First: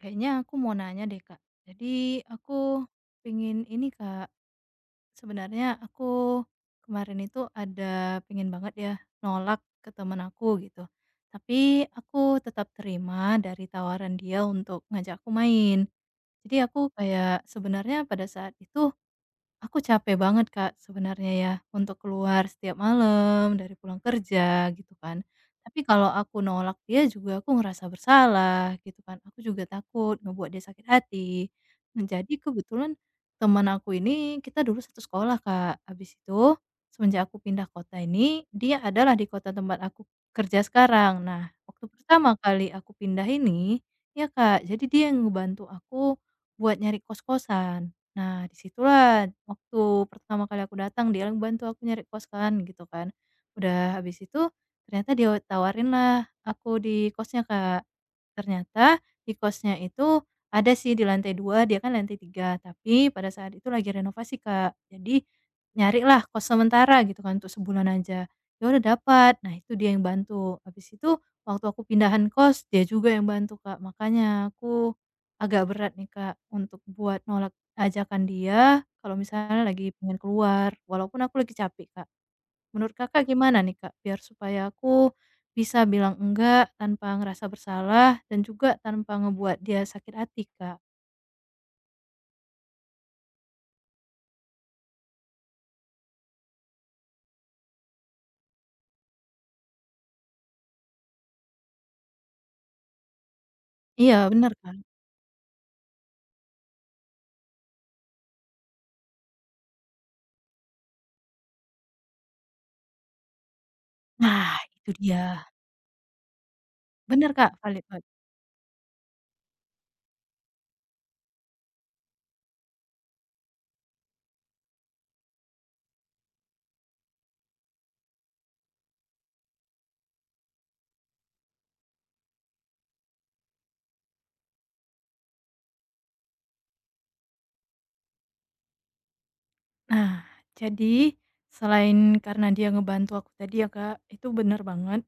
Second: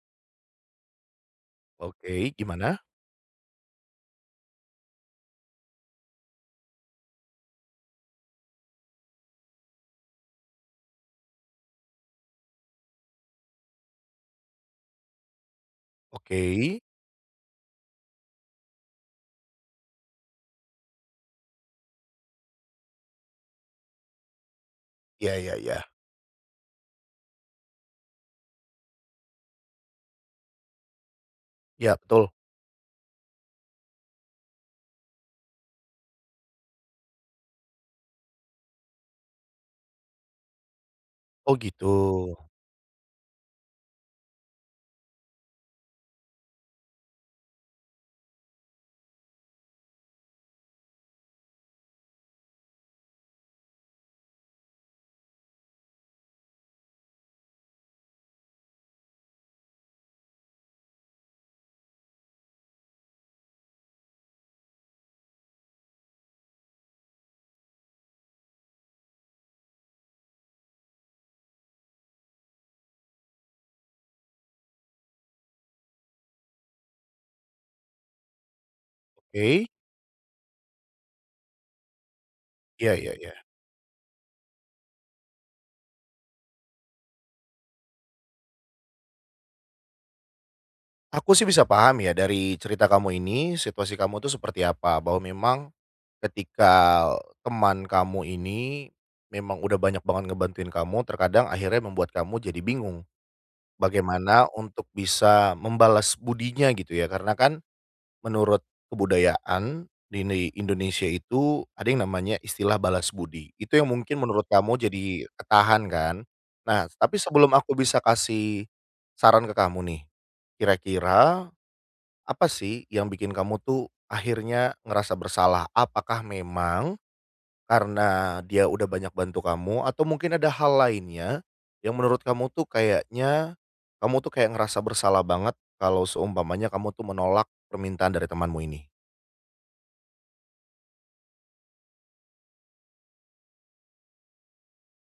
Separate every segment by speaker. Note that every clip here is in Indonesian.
Speaker 1: Kayaknya aku mau nanya deh Kak. Jadi
Speaker 2: Oke, gimana?
Speaker 1: aku pingin ini Kak, sebenarnya aku kemarin itu ada pingin banget ya nolak ke teman aku gitu. Tapi aku tetap terima dari tawaran dia untuk ngajak aku main.
Speaker 2: Oke.
Speaker 1: Jadi aku kayak sebenarnya pada saat itu aku capek banget Kak sebenarnya ya untuk keluar setiap malam dari pulang kerja gitu kan.
Speaker 2: Iya iya iya.
Speaker 1: Tapi kalau aku nolak dia juga aku ngerasa bersalah gitu kan. Aku juga takut ngebuat dia sakit hati.
Speaker 2: Iya
Speaker 1: Nah,
Speaker 2: betul.
Speaker 1: jadi kebetulan teman aku ini kita dulu satu sekolah Kak. Habis itu semenjak aku pindah kota ini dia adalah di kota tempat aku kerja sekarang. Nah,
Speaker 2: Oh
Speaker 1: waktu
Speaker 2: gitu.
Speaker 1: pertama kali aku pindah ini ya Kak, jadi dia yang ngebantu aku buat nyari kos-kosan. Nah, disitulah waktu pertama kali aku datang dia yang bantu aku nyari kos kan, gitu kan. Udah habis itu ternyata dia tawarin lah aku di kosnya, Kak. Ternyata di kosnya itu ada sih di lantai dua, dia kan lantai tiga, tapi pada saat itu lagi renovasi, Kak. Jadi nyarilah kos sementara gitu kan untuk sebulan aja. Ya udah dapat. Nah, itu dia yang bantu. Habis itu waktu aku pindahan kos dia juga yang bantu, Kak. Makanya aku agak berat nih, Kak, untuk buat nolak ajakan dia kalau misalnya
Speaker 2: Oke.
Speaker 1: lagi pengen keluar, walaupun aku lagi capek, Kak.
Speaker 2: Iya
Speaker 1: Menurut
Speaker 2: iya
Speaker 1: Kakak
Speaker 2: iya.
Speaker 1: gimana nih, Kak, biar supaya aku bisa bilang enggak tanpa ngerasa bersalah dan juga tanpa ngebuat dia sakit hati, Kak?
Speaker 2: Aku sih bisa paham ya dari cerita kamu ini, situasi kamu tuh seperti apa, bahwa memang ketika teman kamu ini memang udah banyak banget ngebantuin kamu, terkadang akhirnya membuat kamu jadi bingung
Speaker 1: Iya,
Speaker 2: bagaimana
Speaker 1: bener kan?
Speaker 2: untuk bisa membalas budinya gitu ya, karena kan menurut kebudayaan di Indonesia itu ada yang namanya istilah balas budi. Itu yang mungkin menurut
Speaker 1: Nah,
Speaker 2: kamu
Speaker 1: itu
Speaker 2: jadi
Speaker 1: dia.
Speaker 2: ketahan kan? Nah, tapi
Speaker 1: Bener,
Speaker 2: sebelum
Speaker 1: Kak,
Speaker 2: aku
Speaker 1: valid
Speaker 2: bisa
Speaker 1: banget.
Speaker 2: kasih saran ke kamu nih, kira-kira apa sih yang bikin kamu tuh akhirnya ngerasa bersalah? Apakah memang karena dia udah banyak bantu kamu atau mungkin ada hal lainnya yang menurut kamu tuh kayaknya kamu tuh kayak ngerasa bersalah banget kalau seumpamanya kamu tuh menolak permintaan dari temanmu ini?
Speaker 1: Nah, jadi selain karena dia ngebantu aku tadi ya, Kak, itu bener banget.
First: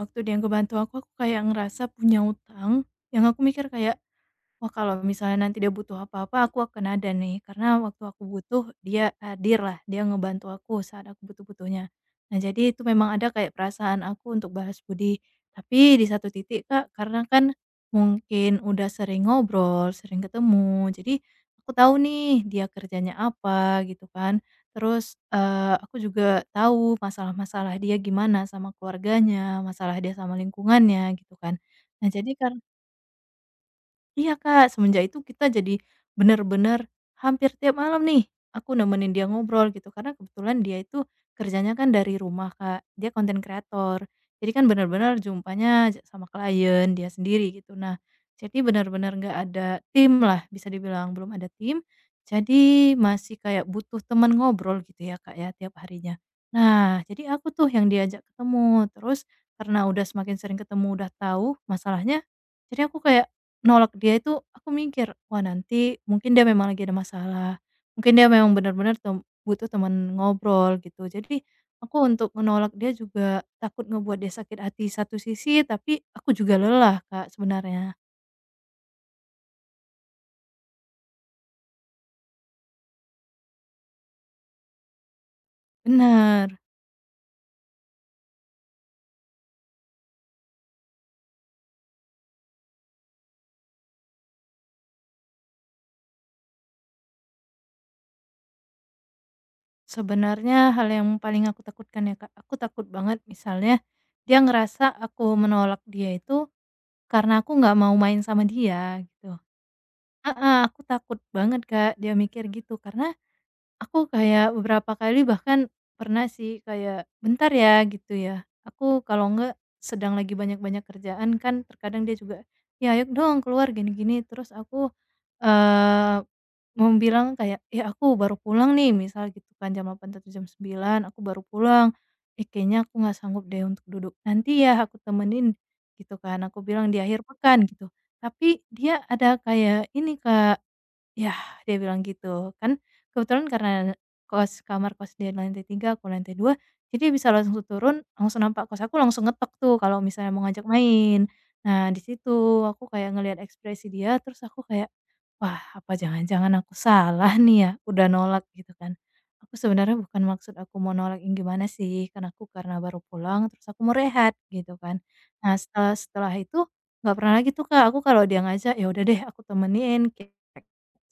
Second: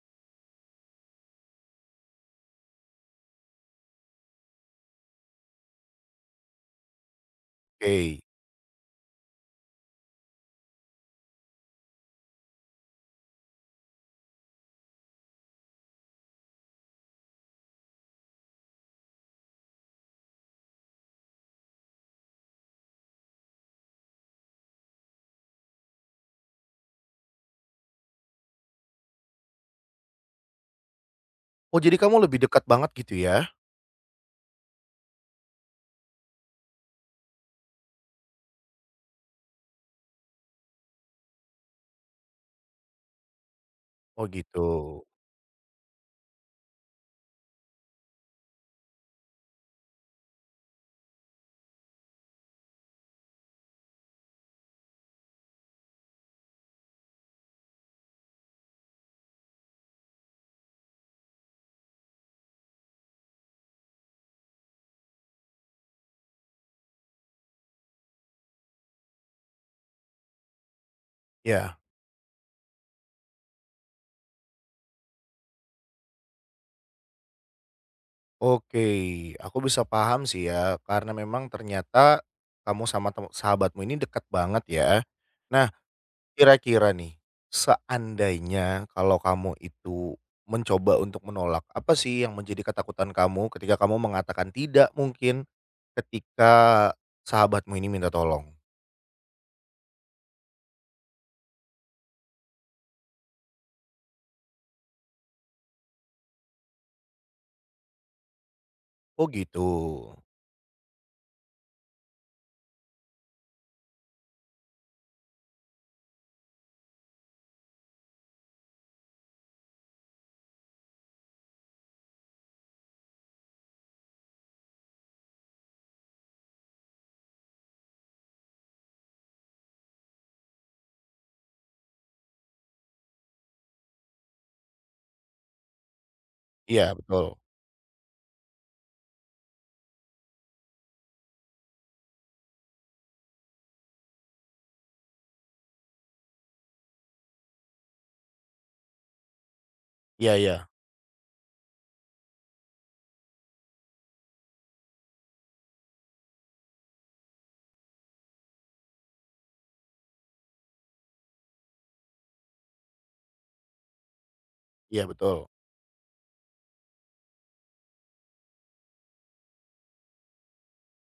Speaker 1: Waktu dia ngebantu aku kayak ngerasa punya utang yang aku mikir kayak, "Wah, kalau misalnya nanti dia butuh apa-apa, aku akan ada nih. Karena waktu
Speaker 2: Oke.
Speaker 1: aku butuh, dia hadir lah. Dia ngebantu aku saat aku butuh-butuhnya." Nah, jadi itu memang ada kayak perasaan aku untuk balas budi. Tapi di satu titik, Kak, karena kan mungkin udah sering ngobrol, sering ketemu. Jadi aku tahu nih dia kerjanya apa gitu kan. Terus eh, aku juga tahu masalah-masalah dia gimana sama keluarganya, masalah dia sama lingkungannya gitu kan.
Speaker 2: Oh, jadi
Speaker 1: Nah,
Speaker 2: kamu
Speaker 1: jadi
Speaker 2: lebih
Speaker 1: karena
Speaker 2: dekat banget gitu ya?
Speaker 1: iya, Kak, semenjak itu kita jadi bener-bener hampir tiap malam nih aku nemenin dia ngobrol gitu, karena kebetulan dia itu kerjanya kan dari rumah, Kak, dia konten kreator.
Speaker 2: Oh,
Speaker 1: Jadi
Speaker 2: gitu.
Speaker 1: kan bener-bener jumpanya ja sama klien, dia sendiri gitu. Nah, jadi bener-bener nggak ada tim lah bisa dibilang, belum ada tim, jadi masih kayak butuh teman ngobrol gitu ya, Kak, ya, tiap harinya. Nah, jadi aku tuh yang diajak ketemu, terus karena udah semakin sering ketemu, udah tahu masalahnya, jadi aku kayak nolak dia itu aku mikir, "Wah, nanti mungkin dia memang lagi ada masalah, mungkin dia memang benar-benar butuh teman ngobrol," gitu. Jadi
Speaker 2: Ya,
Speaker 1: aku untuk menolak dia juga takut ngebuat dia sakit hati satu sisi, tapi aku juga lelah, Kak, sebenarnya.
Speaker 2: oke. Aku bisa paham sih ya, karena memang ternyata kamu sama sahabatmu ini dekat banget ya. Nah,
Speaker 1: Benar.
Speaker 2: kira-kira nih, seandainya kalau kamu itu mencoba untuk menolak, apa sih yang menjadi ketakutan kamu ketika kamu mengatakan tidak mungkin, ketika sahabatmu ini minta tolong?
Speaker 1: Sebenarnya hal yang paling aku takutkan ya, Kak, aku takut banget misalnya dia ngerasa aku menolak dia itu karena aku nggak mau main sama dia
Speaker 2: Oh,
Speaker 1: gitu.
Speaker 2: gitu.
Speaker 1: Heeh, aku takut banget, Kak, dia mikir gitu karena aku kayak beberapa kali bahkan pernah sih kayak, "Bentar ya," gitu ya. Aku kalau enggak sedang lagi banyak-banyak kerjaan kan terkadang dia juga, "Ya ayo dong keluar gini-gini." Terus aku, eee, mau bilang kayak, "Ya aku baru pulang nih," misal gitu kan jam 8.00 atau jam 9.00, "Aku baru pulang. Eh kayaknya aku nggak sanggup deh untuk duduk. Nanti ya aku temenin," gitu kan. Aku bilang
Speaker 2: Iya,
Speaker 1: di akhir
Speaker 2: betul.
Speaker 1: pekan gitu. Tapi dia ada kayak ini, Kak, yah, dia bilang gitu. Kan kebetulan karena kamar kos dia di lantai tiga, aku lantai dua, jadi dia bisa langsung turun, langsung nampak kos aku, langsung ngetok tuh kalau misalnya
Speaker 2: Iya
Speaker 1: mau ngajak
Speaker 2: iya.
Speaker 1: main. Nah, di situ aku kayak ngelihat ekspresi dia, terus aku kayak, "Wah, apa jangan-jangan aku salah nih ya, udah nolak gitu kan." Aku sebenarnya bukan maksud aku mau nolak yang gimana sih, kan aku karena baru pulang terus aku mau rehat gitu kan.
Speaker 2: Iya, betul.
Speaker 1: Nah, setelah setelah itu nggak pernah lagi tuh Kak, aku kalau dia ngajak, ya udah deh aku temenin kayak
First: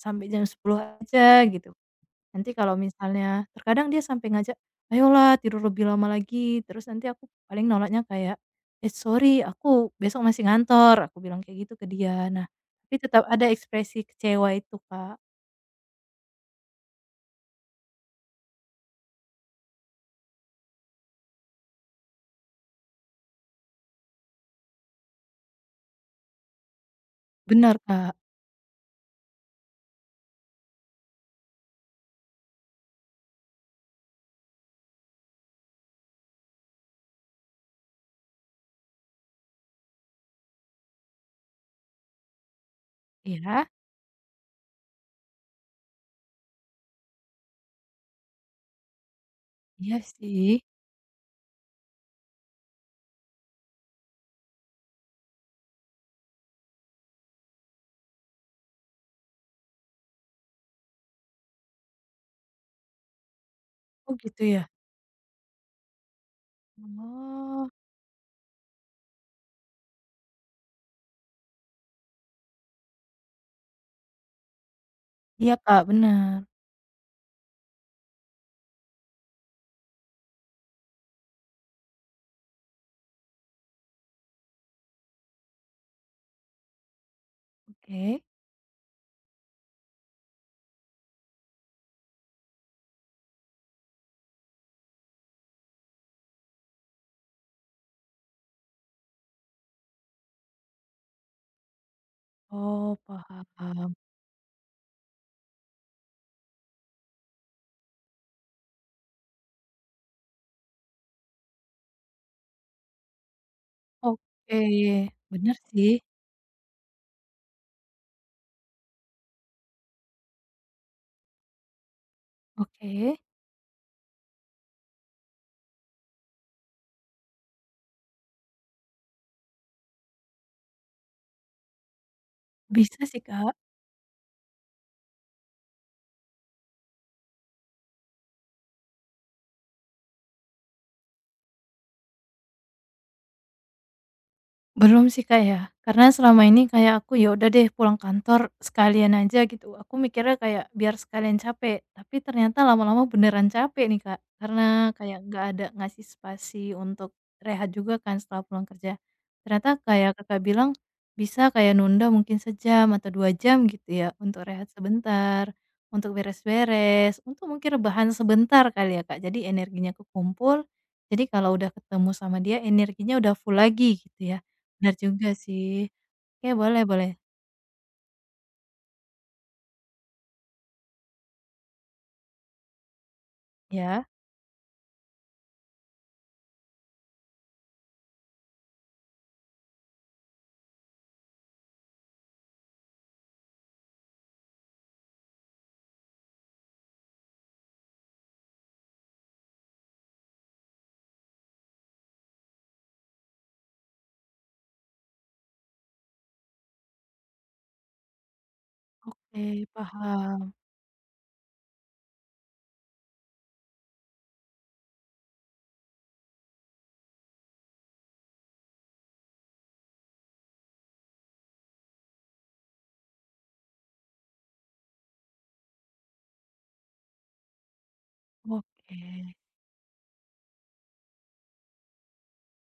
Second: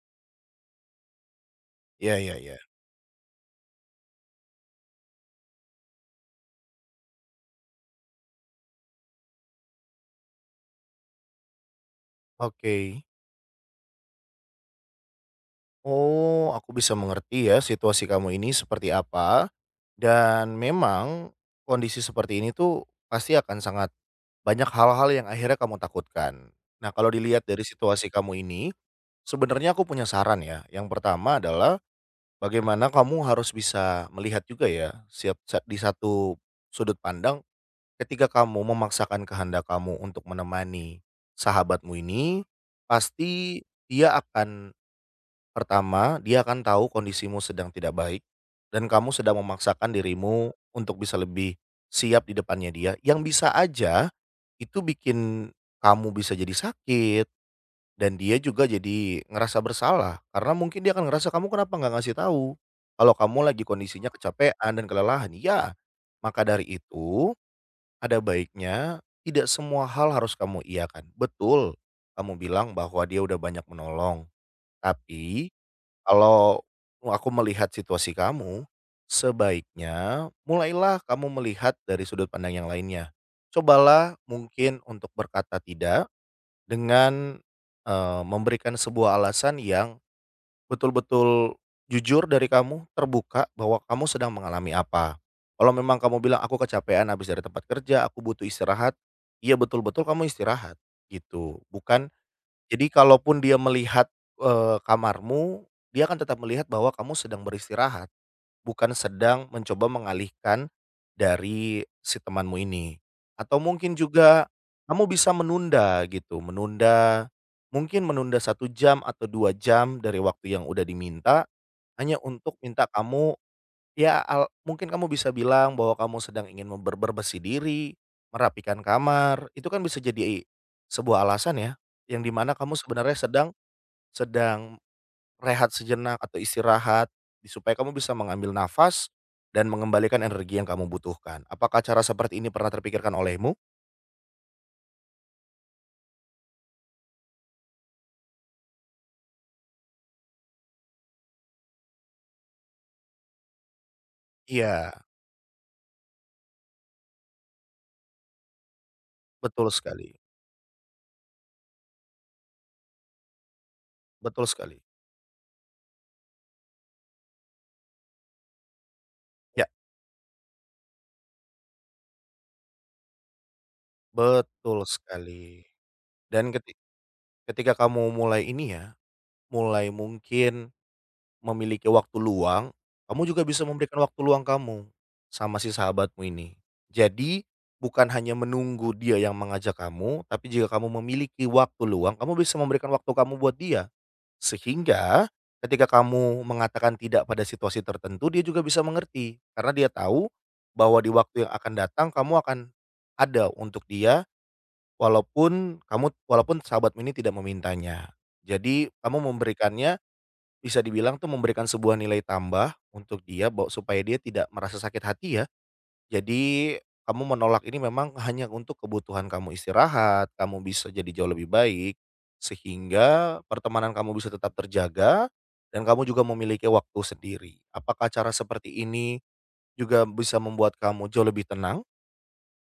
Speaker 1: sampai jam 10 aja gitu.
Speaker 2: Iya iya
Speaker 1: Nanti
Speaker 2: iya.
Speaker 1: kalau misalnya terkadang dia sampai ngajak, "Ayolah tidur lebih lama lagi," terus nanti aku paling nolaknya kayak, "Eh sorry aku besok masih ngantor," aku bilang kayak gitu ke dia. Nah, tapi
Speaker 2: Oke.
Speaker 1: tetap ada ekspresi kecewa itu, Kak.
Speaker 2: Oh, aku bisa mengerti ya situasi kamu ini seperti apa. Dan memang kondisi seperti ini tuh pasti akan sangat banyak hal-hal yang akhirnya kamu takutkan. Nah, kalau dilihat dari
Speaker 1: Benar
Speaker 2: situasi
Speaker 1: Kak.
Speaker 2: kamu ini, sebenarnya aku punya saran ya. Yang pertama adalah bagaimana kamu harus bisa melihat juga ya, di satu sudut pandang ketika kamu memaksakan kehendak kamu untuk menemani sahabatmu ini, pasti
Speaker 1: Iya?
Speaker 2: dia akan pertama, dia akan tahu kondisimu sedang tidak baik dan kamu sedang memaksakan
Speaker 1: Iya
Speaker 2: dirimu
Speaker 1: sih.
Speaker 2: untuk bisa lebih siap di depannya dia, yang bisa aja itu bikin kamu bisa jadi sakit dan dia juga jadi ngerasa bersalah karena mungkin dia akan ngerasa kamu kenapa nggak ngasih tahu kalau kamu lagi kondisinya
Speaker 1: Oh gitu ya?
Speaker 2: kecapean dan kelelahan. Ya, maka dari itu
Speaker 1: Oh.
Speaker 2: ada baiknya tidak semua hal harus kamu iakan. Betul, kamu bilang bahwa dia udah banyak menolong, tapi
Speaker 1: Iya, Kak, benar.
Speaker 2: kalau aku melihat situasi kamu, sebaiknya mulailah kamu melihat dari sudut pandang yang lainnya. Cobalah mungkin untuk berkata tidak dengan,
Speaker 1: Oke.
Speaker 2: memberikan sebuah alasan yang betul-betul jujur dari kamu, terbuka bahwa kamu sedang mengalami apa. Kalau memang kamu bilang, "Aku kecapean habis dari tempat kerja, aku butuh istirahat," iya betul-betul kamu istirahat gitu, bukan jadi
Speaker 1: Oh,
Speaker 2: kalaupun dia
Speaker 1: paham.
Speaker 2: melihat, kamarmu, dia akan tetap melihat bahwa kamu sedang beristirahat, bukan sedang mencoba mengalihkan dari si temanmu ini. Atau mungkin juga
Speaker 1: Oke.
Speaker 2: kamu bisa
Speaker 1: Benar sih.
Speaker 2: menunda gitu, mungkin menunda 1 jam atau 2 jam dari waktu yang udah diminta, hanya untuk minta
Speaker 1: Oke.
Speaker 2: kamu ya al mungkin kamu bisa bilang bahwa kamu sedang ingin bersih diri, merapikan kamar, itu kan bisa jadi sebuah alasan ya, yang dimana kamu
Speaker 1: Bisa sih,
Speaker 2: sebenarnya sedang
Speaker 1: Kak.
Speaker 2: sedang rehat sejenak atau istirahat, supaya kamu bisa mengambil nafas dan mengembalikan energi yang kamu butuhkan. Apakah cara seperti ini pernah terpikirkan olehmu?
Speaker 1: Belum sih, Kak, ya. Karena selama ini kayak aku, ya udah deh pulang kantor sekalian aja gitu. Aku mikirnya kayak biar sekalian capek, tapi ternyata lama-lama beneran capek nih, Kak. Karena
Speaker 2: Iya,
Speaker 1: kayak nggak ada ngasih spasi untuk rehat juga kan setelah pulang kerja.
Speaker 2: betul
Speaker 1: Ternyata kayak
Speaker 2: sekali
Speaker 1: Kakak bilang bisa kayak nunda mungkin sejam atau 2 jam gitu ya untuk
Speaker 2: betul
Speaker 1: rehat
Speaker 2: sekali.
Speaker 1: sebentar, untuk beres-beres, untuk mungkin rebahan sebentar kali ya, Kak. Jadi
Speaker 2: Ya,
Speaker 1: energinya kekumpul, jadi kalau udah ketemu sama dia energinya udah full lagi gitu ya.
Speaker 2: betul
Speaker 1: Bener juga
Speaker 2: sekali.
Speaker 1: sih. Oke,
Speaker 2: Dan
Speaker 1: boleh boleh.
Speaker 2: ketika kamu mulai ini ya, mulai mungkin memiliki waktu luang, kamu juga bisa memberikan
Speaker 1: Ya?
Speaker 2: waktu luang kamu sama si sahabatmu ini. Jadi, bukan hanya menunggu dia yang mengajak kamu, tapi jika kamu memiliki waktu luang, kamu bisa memberikan waktu kamu buat dia. Sehingga ketika kamu mengatakan tidak pada situasi tertentu, dia juga bisa mengerti karena dia tahu bahwa di waktu yang akan datang kamu akan ada untuk dia walaupun kamu walaupun sahabatmu ini tidak memintanya. Jadi, kamu
Speaker 1: Oke,
Speaker 2: memberikannya
Speaker 1: paham.
Speaker 2: bisa dibilang tuh memberikan sebuah nilai tambah untuk dia bawa supaya dia tidak merasa sakit hati ya. Jadi kamu menolak ini memang hanya untuk kebutuhan kamu istirahat, kamu bisa jadi jauh lebih baik sehingga pertemanan kamu bisa tetap terjaga dan kamu juga memiliki waktu sendiri. Apakah cara seperti
Speaker 1: Oke.
Speaker 2: ini juga bisa membuat kamu jauh lebih tenang?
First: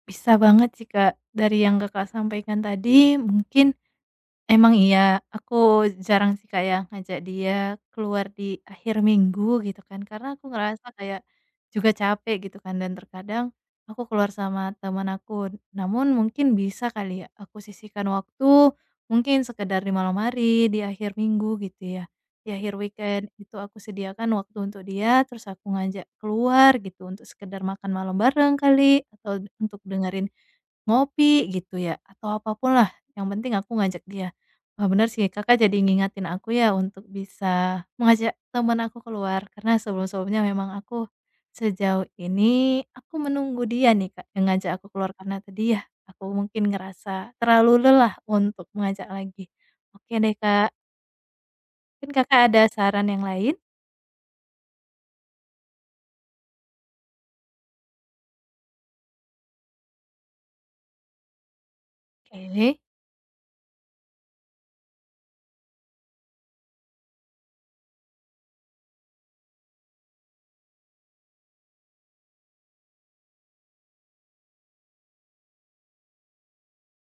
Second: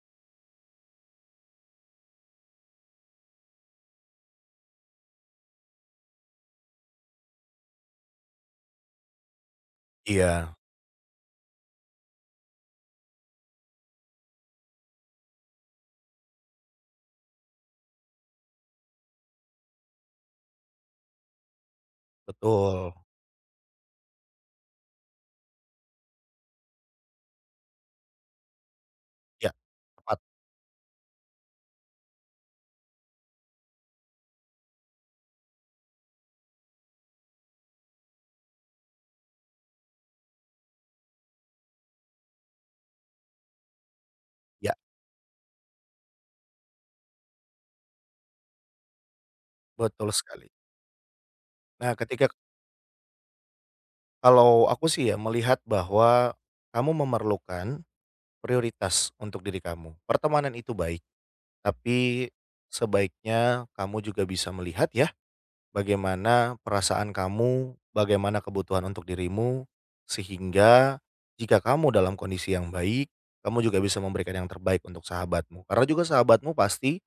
Speaker 1: Bisa banget sih, Kak. Dari yang Kakak sampaikan tadi mungkin emang iya, aku jarang sih Kak ya ngajak dia keluar di akhir minggu gitu kan, karena aku
Speaker 2: Iya,
Speaker 1: ngerasa kayak juga capek gitu kan dan terkadang aku keluar sama teman aku. Namun mungkin bisa kali ya aku sisihkan waktu, mungkin sekedar di malam hari, di akhir minggu gitu ya. Di akhir
Speaker 2: betul.
Speaker 1: weekend itu aku sediakan waktu untuk dia, terus aku ngajak keluar gitu untuk sekedar makan malam bareng kali atau
Speaker 2: Ya,
Speaker 1: untuk
Speaker 2: tepat.
Speaker 1: dengerin ngopi gitu ya atau apapun lah, yang penting aku ngajak dia. Wah bener sih, Kakak jadi ngingatin aku ya untuk bisa mengajak teman aku keluar, karena sebelum-sebelumnya memang aku sejauh ini aku menunggu dia nih, Kak, yang
Speaker 2: Ya,
Speaker 1: ngajak aku keluar karena tadi ya aku mungkin ngerasa terlalu lelah untuk mengajak lagi.
Speaker 2: betul
Speaker 1: Oke deh,
Speaker 2: sekali.
Speaker 1: Kak,
Speaker 2: Nah,
Speaker 1: mungkin Kakak ada saran yang lain?
Speaker 2: kalau aku sih ya melihat bahwa kamu memerlukan prioritas untuk diri kamu. Pertemanan itu baik, tapi
Speaker 1: Oke,
Speaker 2: sebaiknya kamu juga bisa melihat ya bagaimana perasaan kamu, bagaimana kebutuhan untuk dirimu sehingga jika kamu dalam kondisi yang baik, kamu juga bisa memberikan yang terbaik untuk sahabatmu. Karena juga sahabatmu pasti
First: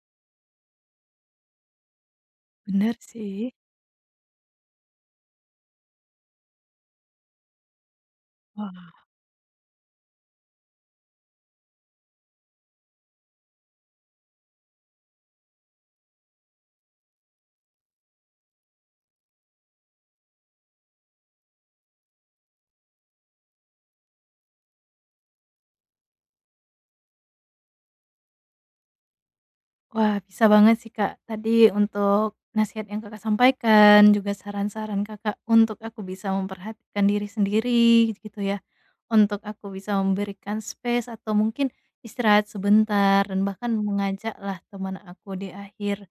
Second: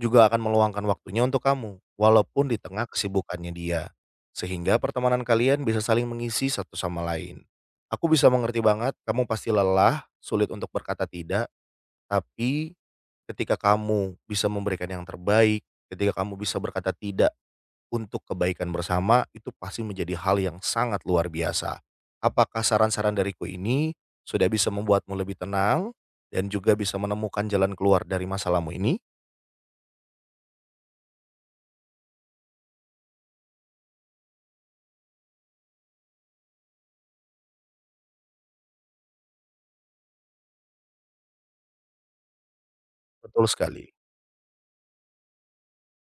Speaker 2: juga akan meluangkan waktunya untuk kamu walaupun di tengah
Speaker 1: bener sih.
Speaker 2: kesibukannya dia. Sehingga pertemanan kalian bisa saling mengisi satu sama lain. Aku bisa mengerti banget
Speaker 1: Wah.
Speaker 2: kamu pasti lelah, sulit untuk berkata tidak tapi ketika kamu bisa memberikan yang terbaik, ketika kamu bisa berkata tidak untuk kebaikan bersama, itu pasti menjadi hal yang sangat luar biasa. Apakah saran-saran dariku ini sudah bisa membuatmu lebih tenang dan juga bisa menemukan jalan keluar dari masalahmu ini?
Speaker 1: Wah, bisa banget sih, Kak. Tadi untuk nasihat yang Kakak sampaikan, juga saran-saran Kakak untuk aku bisa memperhatikan diri sendiri gitu ya. Untuk aku bisa memberikan space atau mungkin istirahat sebentar dan
Speaker 2: Betul
Speaker 1: bahkan
Speaker 2: sekali,
Speaker 1: mengajaklah teman aku di akhir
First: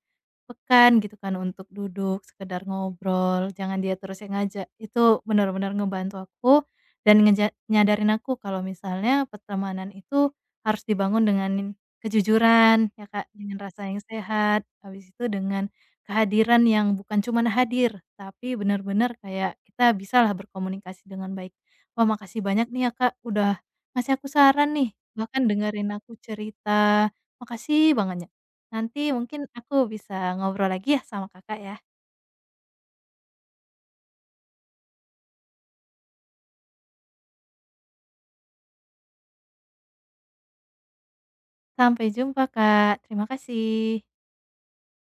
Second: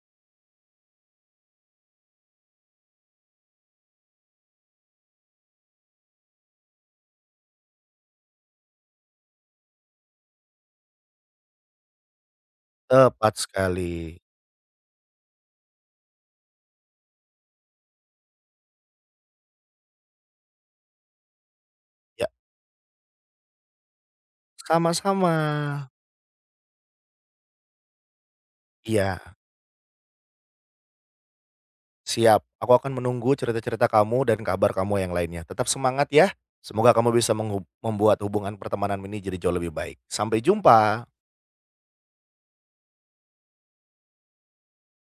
Speaker 1: pekan gitu kan untuk duduk, sekedar ngobrol, jangan dia terus yang ngajak. Itu benar-benar ngebantu aku dan nyadarin aku kalau misalnya pertemanan itu harus dibangun dengan kejujuran ya, Kak,
Speaker 2: tepat
Speaker 1: dengan rasa
Speaker 2: sekali.
Speaker 1: yang sehat, habis itu dengan kehadiran yang bukan cuma hadir, tapi benar-benar kayak kita bisa lah berkomunikasi dengan baik. Wah,
Speaker 2: Ya,
Speaker 1: makasih banyak nih ya, Kak, udah ngasih aku saran nih,
Speaker 2: sama-sama.
Speaker 1: bahkan dengerin aku cerita. Makasih banget ya. Nanti
Speaker 2: Iya.
Speaker 1: mungkin aku bisa ngobrol lagi ya sama Kakak ya.
Speaker 2: Siap, aku akan menunggu cerita-cerita kamu dan kabar kamu yang lainnya. Tetap semangat ya. Semoga kamu bisa membuat hubungan pertemanan ini jadi jauh lebih baik. Sampai jumpa.
Speaker 1: Sampai jumpa Kak, terima kasih.